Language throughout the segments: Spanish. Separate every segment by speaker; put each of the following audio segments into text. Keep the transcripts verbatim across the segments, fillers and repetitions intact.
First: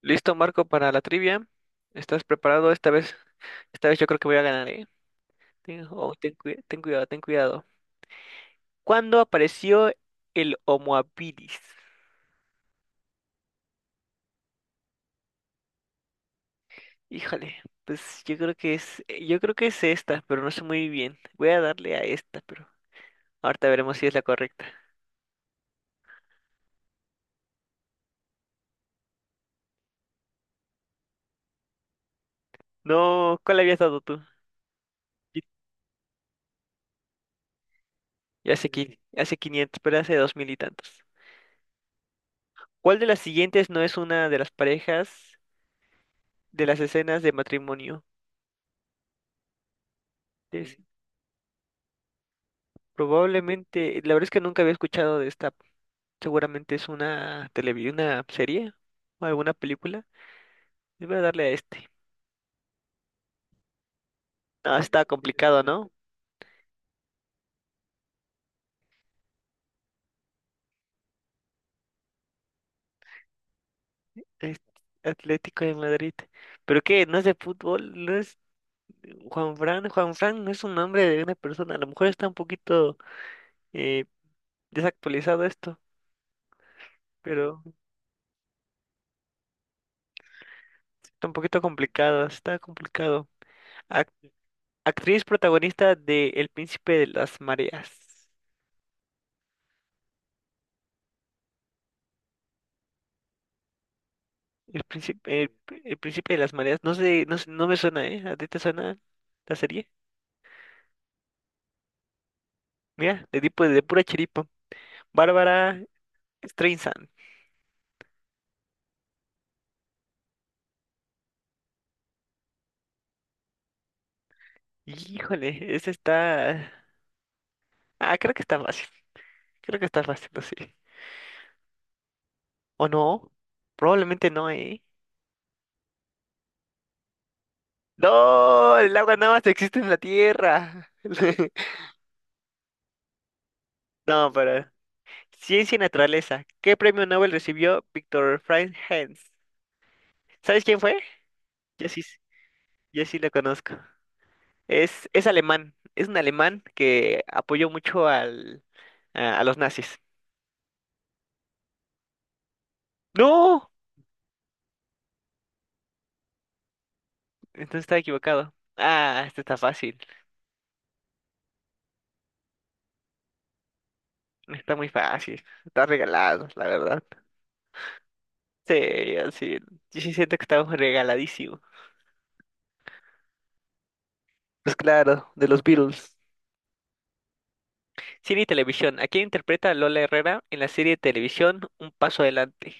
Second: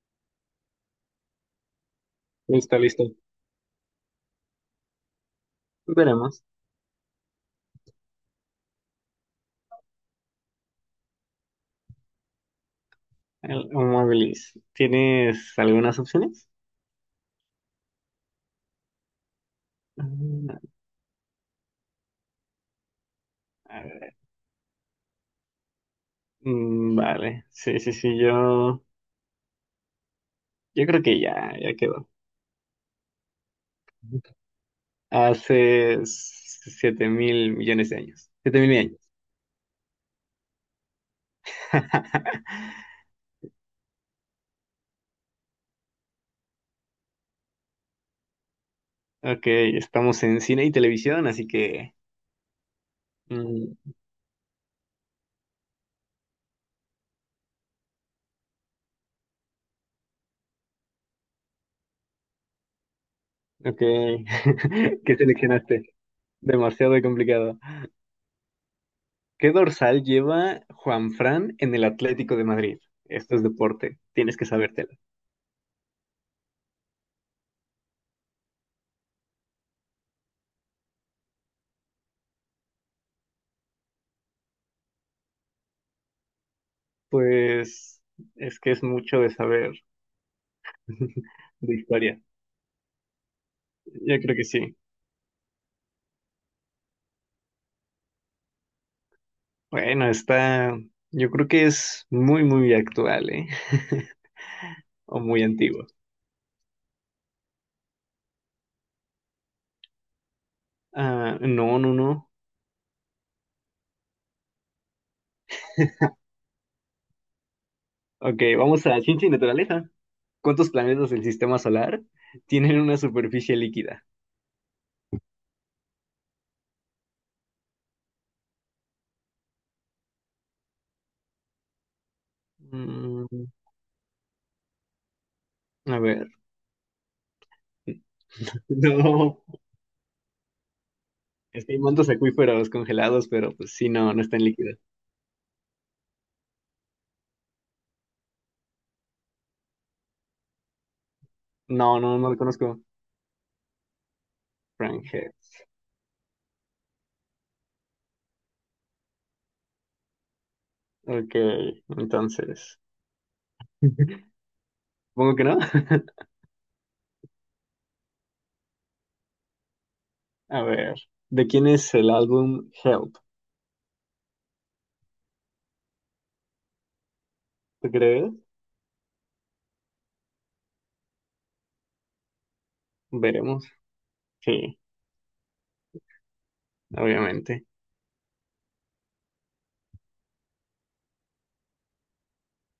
Speaker 1: Listo, Marco, para la trivia. ¿Estás preparado?
Speaker 2: Listo,
Speaker 1: Esta vez,
Speaker 2: listo.
Speaker 1: esta vez yo creo que voy a ganar, ¿eh? Ten, oh, ten,
Speaker 2: Veremos.
Speaker 1: cui- ten cuidado, ten cuidado. ¿Cuándo apareció el Homo habilis?
Speaker 2: El Mobilis. ¿Tienes algunas opciones?
Speaker 1: Híjole, pues yo creo que es, eh, yo creo que es esta, pero
Speaker 2: Mm,
Speaker 1: no sé muy bien. Voy a darle a esta, pero ahorita
Speaker 2: a
Speaker 1: veremos si
Speaker 2: ver.
Speaker 1: es la correcta.
Speaker 2: Mm, vale. Sí, sí, sí. Yo, yo creo que ya, ya quedó.
Speaker 1: No, ¿cuál habías dado tú? Y-
Speaker 2: Hace siete mil millones de años.
Speaker 1: y
Speaker 2: Siete
Speaker 1: hace,
Speaker 2: mil
Speaker 1: qui-
Speaker 2: años.
Speaker 1: hace quinientos, pero hace dos mil y tantos. ¿Cuál de las siguientes no es una de las parejas de las escenas de matrimonio?
Speaker 2: Ok, estamos en cine y televisión, así que. mm,
Speaker 1: Probablemente, la verdad es que nunca había escuchado de esta. Seguramente es una televi- una serie o alguna película. Y Voy a darle a este.
Speaker 2: ok.
Speaker 1: No, está
Speaker 2: ¿Qué
Speaker 1: complicado,
Speaker 2: seleccionaste?
Speaker 1: ¿no?
Speaker 2: Demasiado complicado. ¿Qué dorsal lleva Juanfran en el Atlético de Madrid? Esto es deporte, tienes que
Speaker 1: Es
Speaker 2: sabértelo.
Speaker 1: Atlético de Madrid. ¿Pero qué? ¿No es de fútbol? ¿No es Juan Fran? Juan Fran no es un nombre de una persona. A lo mejor está un poquito eh, desactualizado esto, pero
Speaker 2: Pues es que es mucho de saber
Speaker 1: está un poquito
Speaker 2: de historia.
Speaker 1: complicado. Está complicado. Ac-
Speaker 2: Yo creo que sí.
Speaker 1: actriz protagonista de El Príncipe de las Mareas.
Speaker 2: Bueno, está, yo creo que es muy, muy actual, ¿eh?
Speaker 1: El
Speaker 2: O
Speaker 1: príncipe,
Speaker 2: muy
Speaker 1: el,
Speaker 2: antiguo.
Speaker 1: el príncipe de las mareas. No sé, no, sé- no me suena, ¿eh? ¿A ti te suena la serie?
Speaker 2: Ah, no, no, no.
Speaker 1: Mira, de tipo de pura chiripa. Bárbara Streisand.
Speaker 2: Ok, vamos a ciencia y naturaleza. ¿Cuántos planetas del sistema solar tienen una superficie líquida?
Speaker 1: Híjole, ese está. Ah, creo que está fácil. Creo que está fácil, no sé. ¿O no?
Speaker 2: Mm,
Speaker 1: Probablemente no, ¿eh?
Speaker 2: a ver.
Speaker 1: ¡No! El agua nada
Speaker 2: No,
Speaker 1: más existe en la tierra.
Speaker 2: es que hay mantos acuíferos congelados, pero pues sí, no, no
Speaker 1: No,
Speaker 2: están
Speaker 1: pero.
Speaker 2: líquidos.
Speaker 1: Ciencia y naturaleza. ¿Qué premio Nobel recibió Victor Frank Hens? ¿Sabes quién fue? Yo
Speaker 2: No,
Speaker 1: sí,
Speaker 2: no, no lo conozco.
Speaker 1: yo sí lo conozco. Es, es
Speaker 2: Frangel.
Speaker 1: alemán, es un alemán que apoyó mucho al, a, a los nazis.
Speaker 2: Ok, entonces.
Speaker 1: ¡No!
Speaker 2: Supongo que no.
Speaker 1: Entonces estaba equivocado. Ah, este está fácil,
Speaker 2: A ver, ¿de quién es el álbum Help?
Speaker 1: está muy fácil, está regalado, la verdad.
Speaker 2: ¿Tú crees?
Speaker 1: Sí, así, yo sí siento que estamos regaladísimo.
Speaker 2: Veremos.
Speaker 1: Pues
Speaker 2: Sí,
Speaker 1: claro, de los Beatles.
Speaker 2: obviamente.
Speaker 1: Cine y televisión. ¿A quién interpreta a Lola Herrera en la serie de televisión Un Paso Adelante?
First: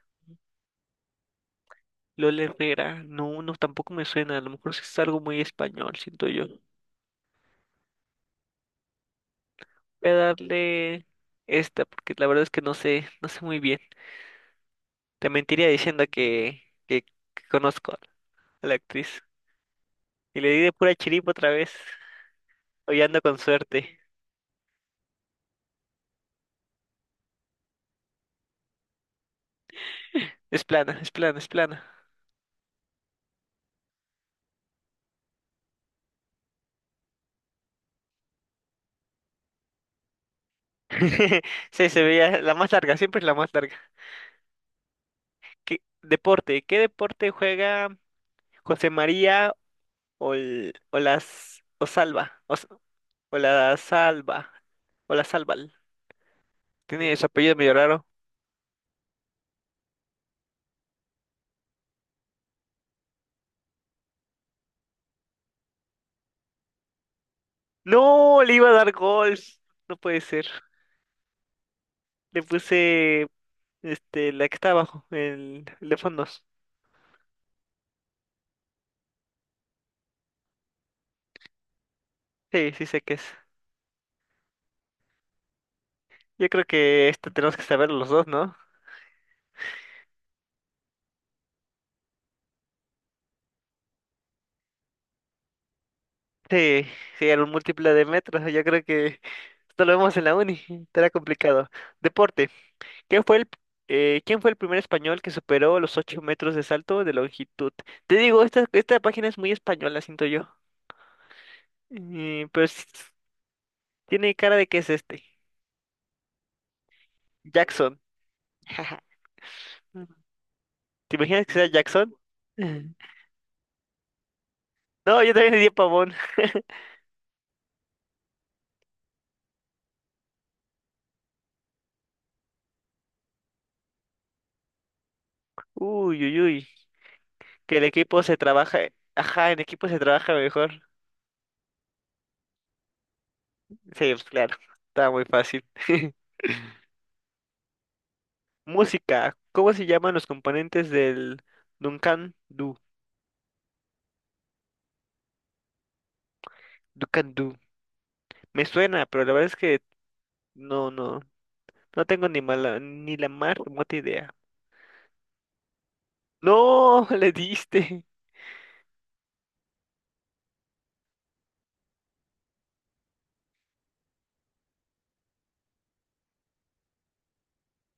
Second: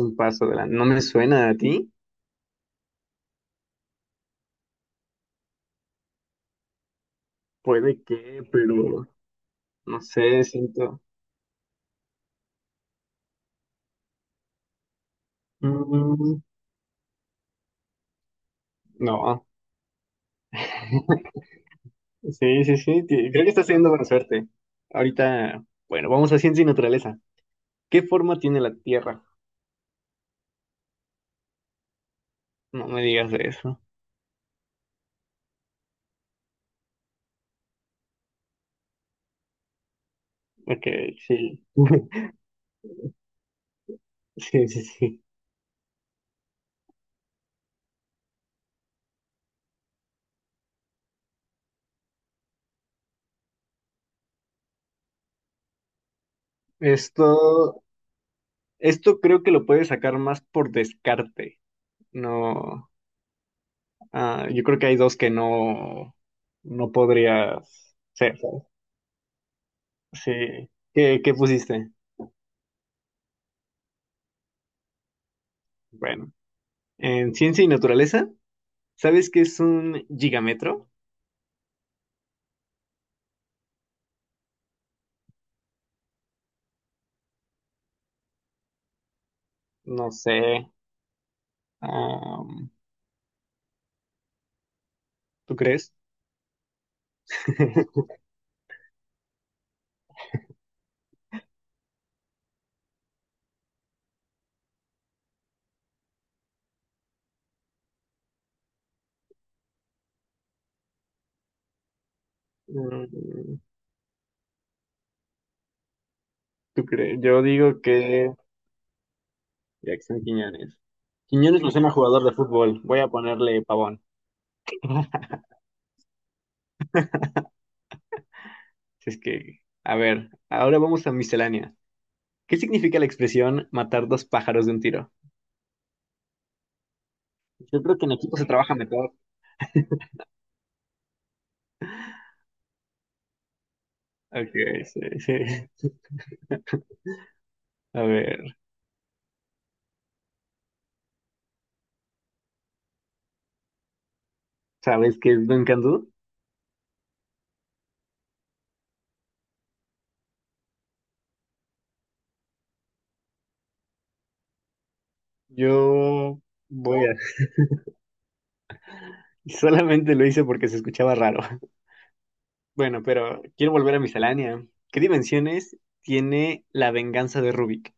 Speaker 2: Un paso de la... No me suena a ti.
Speaker 1: Lola Herrera, no, no, tampoco me suena, a lo mejor sí es algo muy español, siento yo.
Speaker 2: Puede que, pero no
Speaker 1: Voy a
Speaker 2: sé, siento...
Speaker 1: darle esta porque la verdad es que no sé, no sé muy bien. Te mentiría diciendo
Speaker 2: Mm,
Speaker 1: que, que, que conozco a la actriz.
Speaker 2: no.
Speaker 1: Y le di de pura chiripa otra vez.
Speaker 2: Sí, sí,
Speaker 1: Hoy
Speaker 2: sí.
Speaker 1: ando
Speaker 2: ti-
Speaker 1: con
Speaker 2: Creo que estás teniendo
Speaker 1: suerte.
Speaker 2: buena suerte. Ahorita, bueno, vamos a ciencia y naturaleza. ¿Qué forma tiene la Tierra?
Speaker 1: Es plana, es plana, es plana.
Speaker 2: No me digas de eso. Ok, sí.
Speaker 1: Sí, se veía la más larga, siempre es la más larga.
Speaker 2: Sí, sí, sí.
Speaker 1: ¿Qué deporte? ¿Qué deporte juega José María o, el- o las o Salva? O, s- o la Salva. O la Salval. Tiene su apellido medio
Speaker 2: Esto,
Speaker 1: raro.
Speaker 2: esto creo que lo puedes sacar más por descarte. No, ah, yo creo que hay dos que no, no podrías ser,
Speaker 1: No, le
Speaker 2: ¿sabes?
Speaker 1: iba a dar gol. No puede ser.
Speaker 2: Sí. ¿Qué, qué pusiste?
Speaker 1: Le puse este, la que está abajo, el, el de
Speaker 2: Bueno,
Speaker 1: fondos.
Speaker 2: en ciencia y naturaleza, ¿sabes qué es un gigametro?
Speaker 1: Sí, sí sé qué es. Yo creo que esto tenemos que saber los dos, ¿no?
Speaker 2: No sé. am, ¿Tú crees?
Speaker 1: Sí, sí, era un múltiple de metros. Yo creo que esto lo vemos en la uni. Estará complicado. Deporte. ¿Quién fue el, eh, quién fue el primer español que superó los ocho metros de salto de longitud. Te digo, esta, esta página es muy española, siento yo. Eh, pero sí-
Speaker 2: Mm,
Speaker 1: tiene cara de que es este.
Speaker 2: ¿Tú crees? Yo digo
Speaker 1: Jackson.
Speaker 2: que Jackson Quiñones.
Speaker 1: ¿Te imaginas que
Speaker 2: Quiñones
Speaker 1: sea
Speaker 2: lo llama
Speaker 1: Jackson?
Speaker 2: jugador de fútbol. Voy a ponerle pavón.
Speaker 1: No, yo también le di a Pavón.
Speaker 2: Si es que, a ver, ahora vamos a miscelánea. ¿Qué significa la expresión matar dos pájaros de un tiro?
Speaker 1: Uy, uy, uy. Que
Speaker 2: Yo
Speaker 1: el
Speaker 2: creo que en
Speaker 1: equipo se
Speaker 2: equipo se trabaja
Speaker 1: trabaja. eh,
Speaker 2: mejor.
Speaker 1: Ajá, en equipo se trabaja mejor. Sí, pues
Speaker 2: Ok,
Speaker 1: claro.
Speaker 2: sí,
Speaker 1: Está muy fácil.
Speaker 2: sí. A ver,
Speaker 1: Música. ¿Cómo se llaman los componentes del Duncan Du?
Speaker 2: ¿sabes qué es Dunkandú?
Speaker 1: Duncan Du. Me suena, pero la verdad es que no, no. No tengo ni mala, ni la más remota idea.
Speaker 2: Yo voy
Speaker 1: No,
Speaker 2: a...
Speaker 1: le diste.
Speaker 2: Solamente lo hice porque se escuchaba raro. Bueno, pero quiero volver a miscelánea. ¿Qué dimensiones tiene la venganza de Rubik?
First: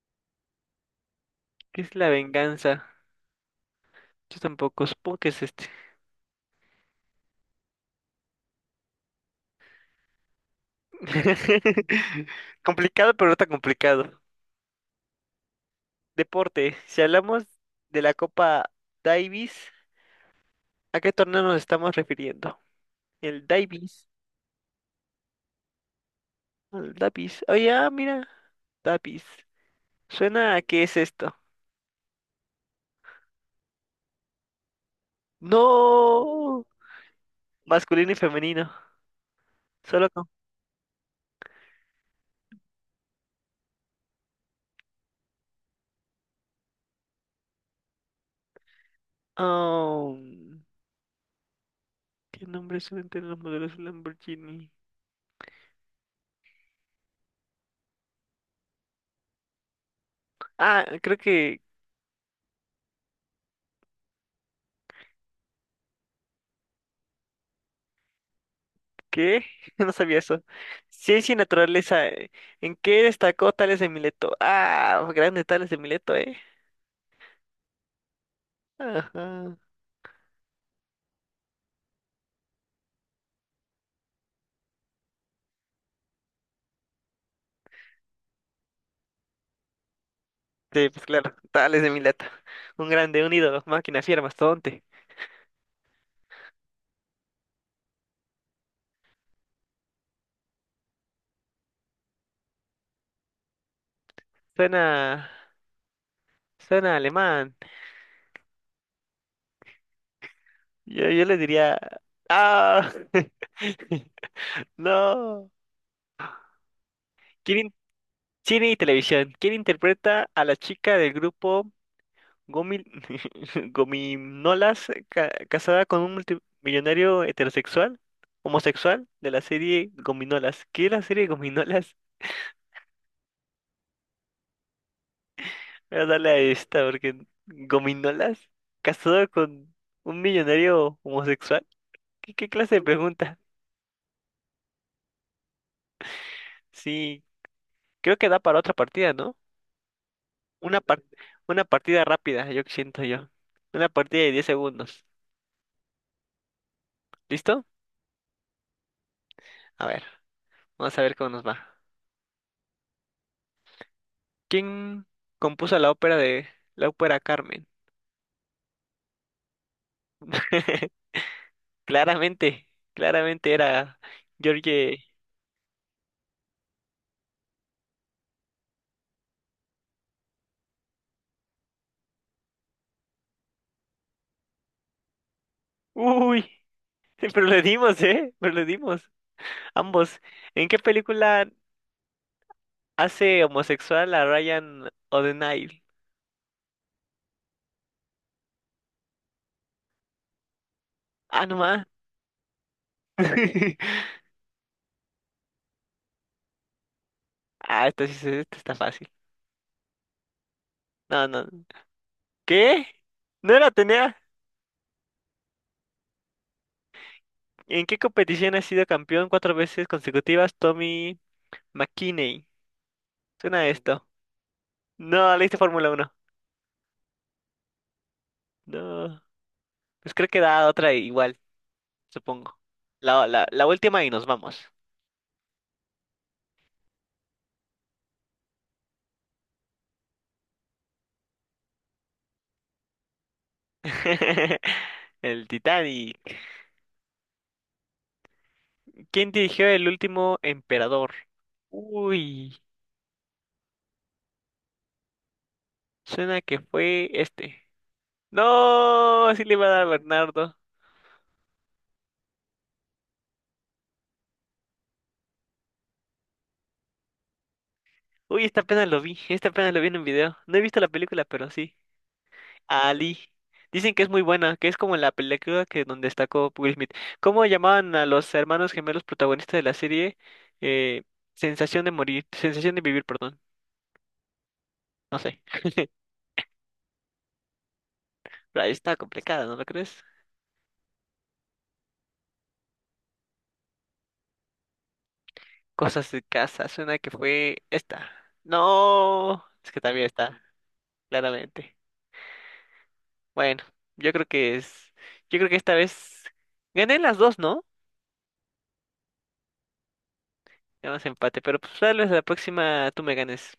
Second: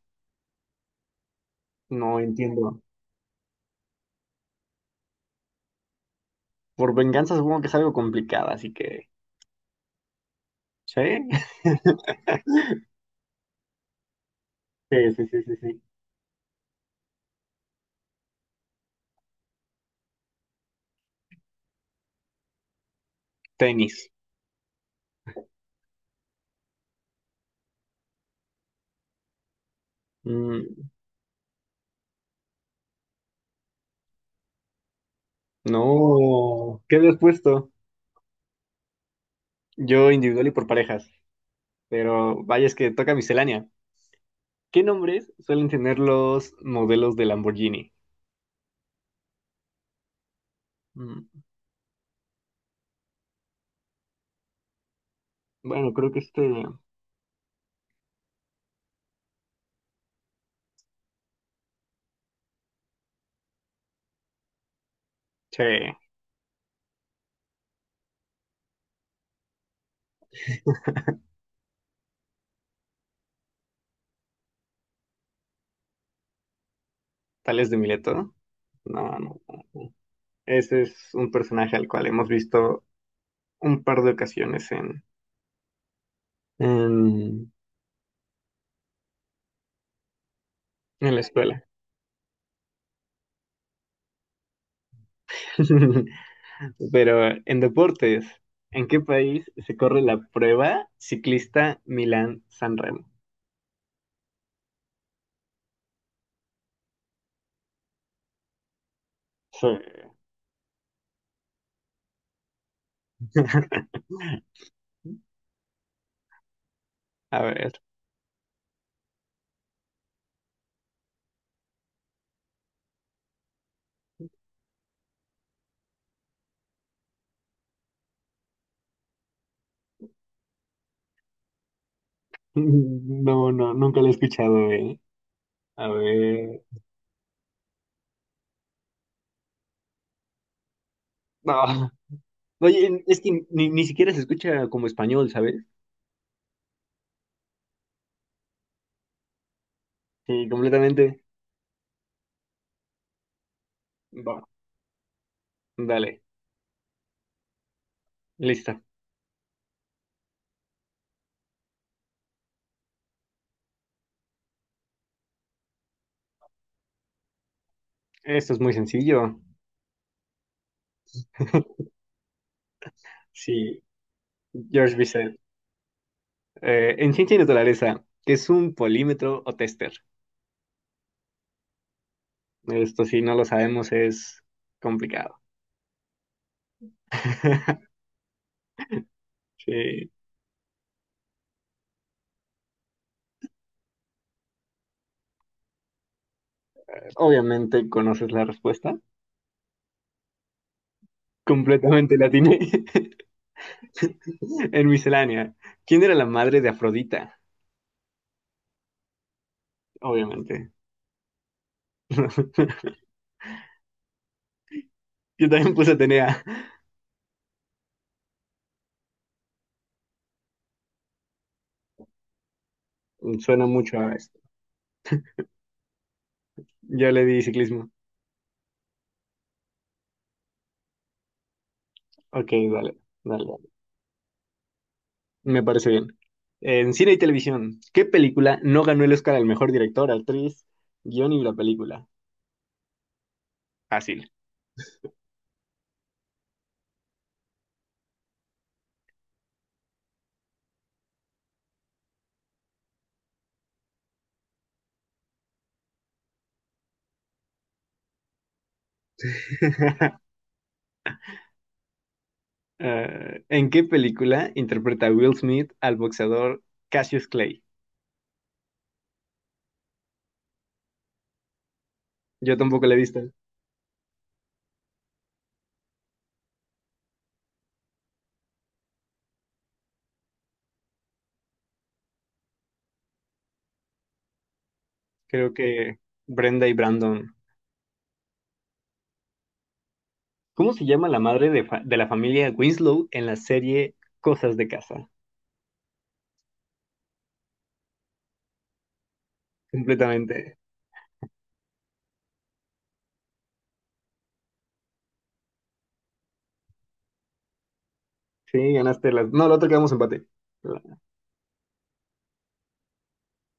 Speaker 1: ¿Qué es la
Speaker 2: No entiendo.
Speaker 1: venganza? Yo tampoco. Supongo que es este.
Speaker 2: Por venganza supongo que es algo complicada, así que... ¿Sí?
Speaker 1: Complicado, pero no tan complicado.
Speaker 2: Sí, sí, sí, sí, sí.
Speaker 1: Deporte. Si hablamos de la Copa Davis. ¿A qué torneo nos estamos refiriendo? El Davis.
Speaker 2: Tenis.
Speaker 1: El Davis. Oye, ah, mira. Davis. Suena a qué
Speaker 2: Mm,
Speaker 1: es esto. No.
Speaker 2: no. ¿Qué habías puesto?
Speaker 1: Masculino y femenino. Solo
Speaker 2: Yo
Speaker 1: con.
Speaker 2: individual y por parejas. Pero vaya, es que toca miscelánea. ¿Qué nombres suelen tener los modelos de Lamborghini?
Speaker 1: Oh,
Speaker 2: Mm,
Speaker 1: ¿qué nombres suelen tener los modelos Lamborghini?
Speaker 2: Bueno, creo que este...
Speaker 1: Ah, creo que.
Speaker 2: Che,
Speaker 1: ¿Qué? No sabía eso. Ciencia y naturaleza. eh. ¿En qué destacó Tales de Mileto? Ah, grande Tales de Mileto, ¿eh?
Speaker 2: Tales de Mileto. No, no.
Speaker 1: Ajá.
Speaker 2: Ese es un personaje al cual hemos visto un par de ocasiones en, en,
Speaker 1: Sí, pues
Speaker 2: en la
Speaker 1: claro,
Speaker 2: escuela.
Speaker 1: Tales de Mileto. Un grande, un ídolo, máquina fiera, mastodonte.
Speaker 2: Pero en deportes, ¿en qué país se corre la prueba ciclista Milán-San Remo?
Speaker 1: Suena, suena alemán.
Speaker 2: Sí.
Speaker 1: Yo, yo le diría, ah, no.
Speaker 2: A
Speaker 1: ¿Quién in-
Speaker 2: ver.
Speaker 1: Cine y televisión. ¿Quién interpreta a la chica del grupo Gomil Gominolas ca- casada con un multimillonario heterosexual, homosexual de la serie Gominolas? ¿Qué es la serie Gominolas?
Speaker 2: No, no, nunca lo he escuchado, eh. A
Speaker 1: Voy a darle a
Speaker 2: ver.
Speaker 1: esta porque Gominolas casado con un millonario homosexual.
Speaker 2: No.
Speaker 1: ¿Qué, qué clase de
Speaker 2: Oye, es
Speaker 1: pregunta?
Speaker 2: que ni, ni siquiera se escucha como español, ¿sabes?
Speaker 1: Sí. Creo que da para otra partida, ¿no?
Speaker 2: Sí,
Speaker 1: Una par-
Speaker 2: completamente.
Speaker 1: una partida rápida, yo que siento yo. Una partida de
Speaker 2: Va,
Speaker 1: diez segundos.
Speaker 2: dale,
Speaker 1: ¿Listo?
Speaker 2: listo.
Speaker 1: A ver, vamos a ver cómo nos va. ¿Quién compuso la ópera de la ópera Carmen?
Speaker 2: Esto es muy sencillo.
Speaker 1: Claramente, claramente
Speaker 2: Sí,
Speaker 1: era George.
Speaker 2: George Bizet. Eh, en ciencia y naturaleza, ¿qué es un polímetro o tester? Esto si no lo sabemos es complicado.
Speaker 1: Uy, pero le dimos, ¿eh? Pero le dimos.
Speaker 2: Sí,
Speaker 1: Ambos. ¿En qué película hace homosexual a Ryan O'Donnell?
Speaker 2: obviamente conoces la respuesta.
Speaker 1: Ah, no más.
Speaker 2: Completamente la tiene en miscelánea. ¿Quién era la madre de Afrodita?
Speaker 1: Ah, esto sí, se- esto está fácil.
Speaker 2: Obviamente.
Speaker 1: No, no. ¿Qué? ¿No la tenía?
Speaker 2: Yo también puse Atenea.
Speaker 1: ¿En qué competición ha sido campeón cuatro veces consecutivas Tommy McKinney? Suena
Speaker 2: Suena
Speaker 1: a
Speaker 2: mucho
Speaker 1: esto.
Speaker 2: a...
Speaker 1: No, leíste Fórmula Uno.
Speaker 2: Yo le di ciclismo.
Speaker 1: No. Pues creo que da otra igual,
Speaker 2: Ok,
Speaker 1: supongo.
Speaker 2: dale,
Speaker 1: La,
Speaker 2: dale,
Speaker 1: la, la
Speaker 2: dale.
Speaker 1: última y nos vamos.
Speaker 2: Me parece bien. En cine y televisión, ¿qué película no ganó el Oscar al mejor director, actriz, guión y la película? Fácil.
Speaker 1: El Titanic. ¿Quién dirigió el último emperador? Uy, suena que fue este. No, sí le iba a dar a Bernardo.
Speaker 2: Eh, ¿en qué película interpreta Will Smith al boxeador Cassius Clay?
Speaker 1: Uy, esta apenas lo vi, esta apenas lo vi en un video. No he visto la película, pero sí.
Speaker 2: Yo tampoco la he
Speaker 1: Ali.
Speaker 2: visto.
Speaker 1: Dicen que es muy buena, que es como la película que donde está destacó Will Smith. ¿Cómo llamaban a los hermanos gemelos protagonistas de la serie? Eh, sensación de morir, sensación de vivir, perdón. No sé.
Speaker 2: Creo que Brenda y Brandon.
Speaker 1: Pero ahí está complicada, ¿no lo crees?
Speaker 2: ¿Cómo se llama la madre de, fa- de la familia Winslow en la serie Cosas de Casa?
Speaker 1: Cosas de casa, suena que fue esta. No, es que también está,
Speaker 2: Completamente.
Speaker 1: claramente. Bueno, yo creo que es, yo creo que esta vez gané las dos, ¿no?
Speaker 2: Sí, ganaste las... No, la otra quedamos empate.
Speaker 1: Ganas empate, pero pues tal vez la próxima tú me ganes.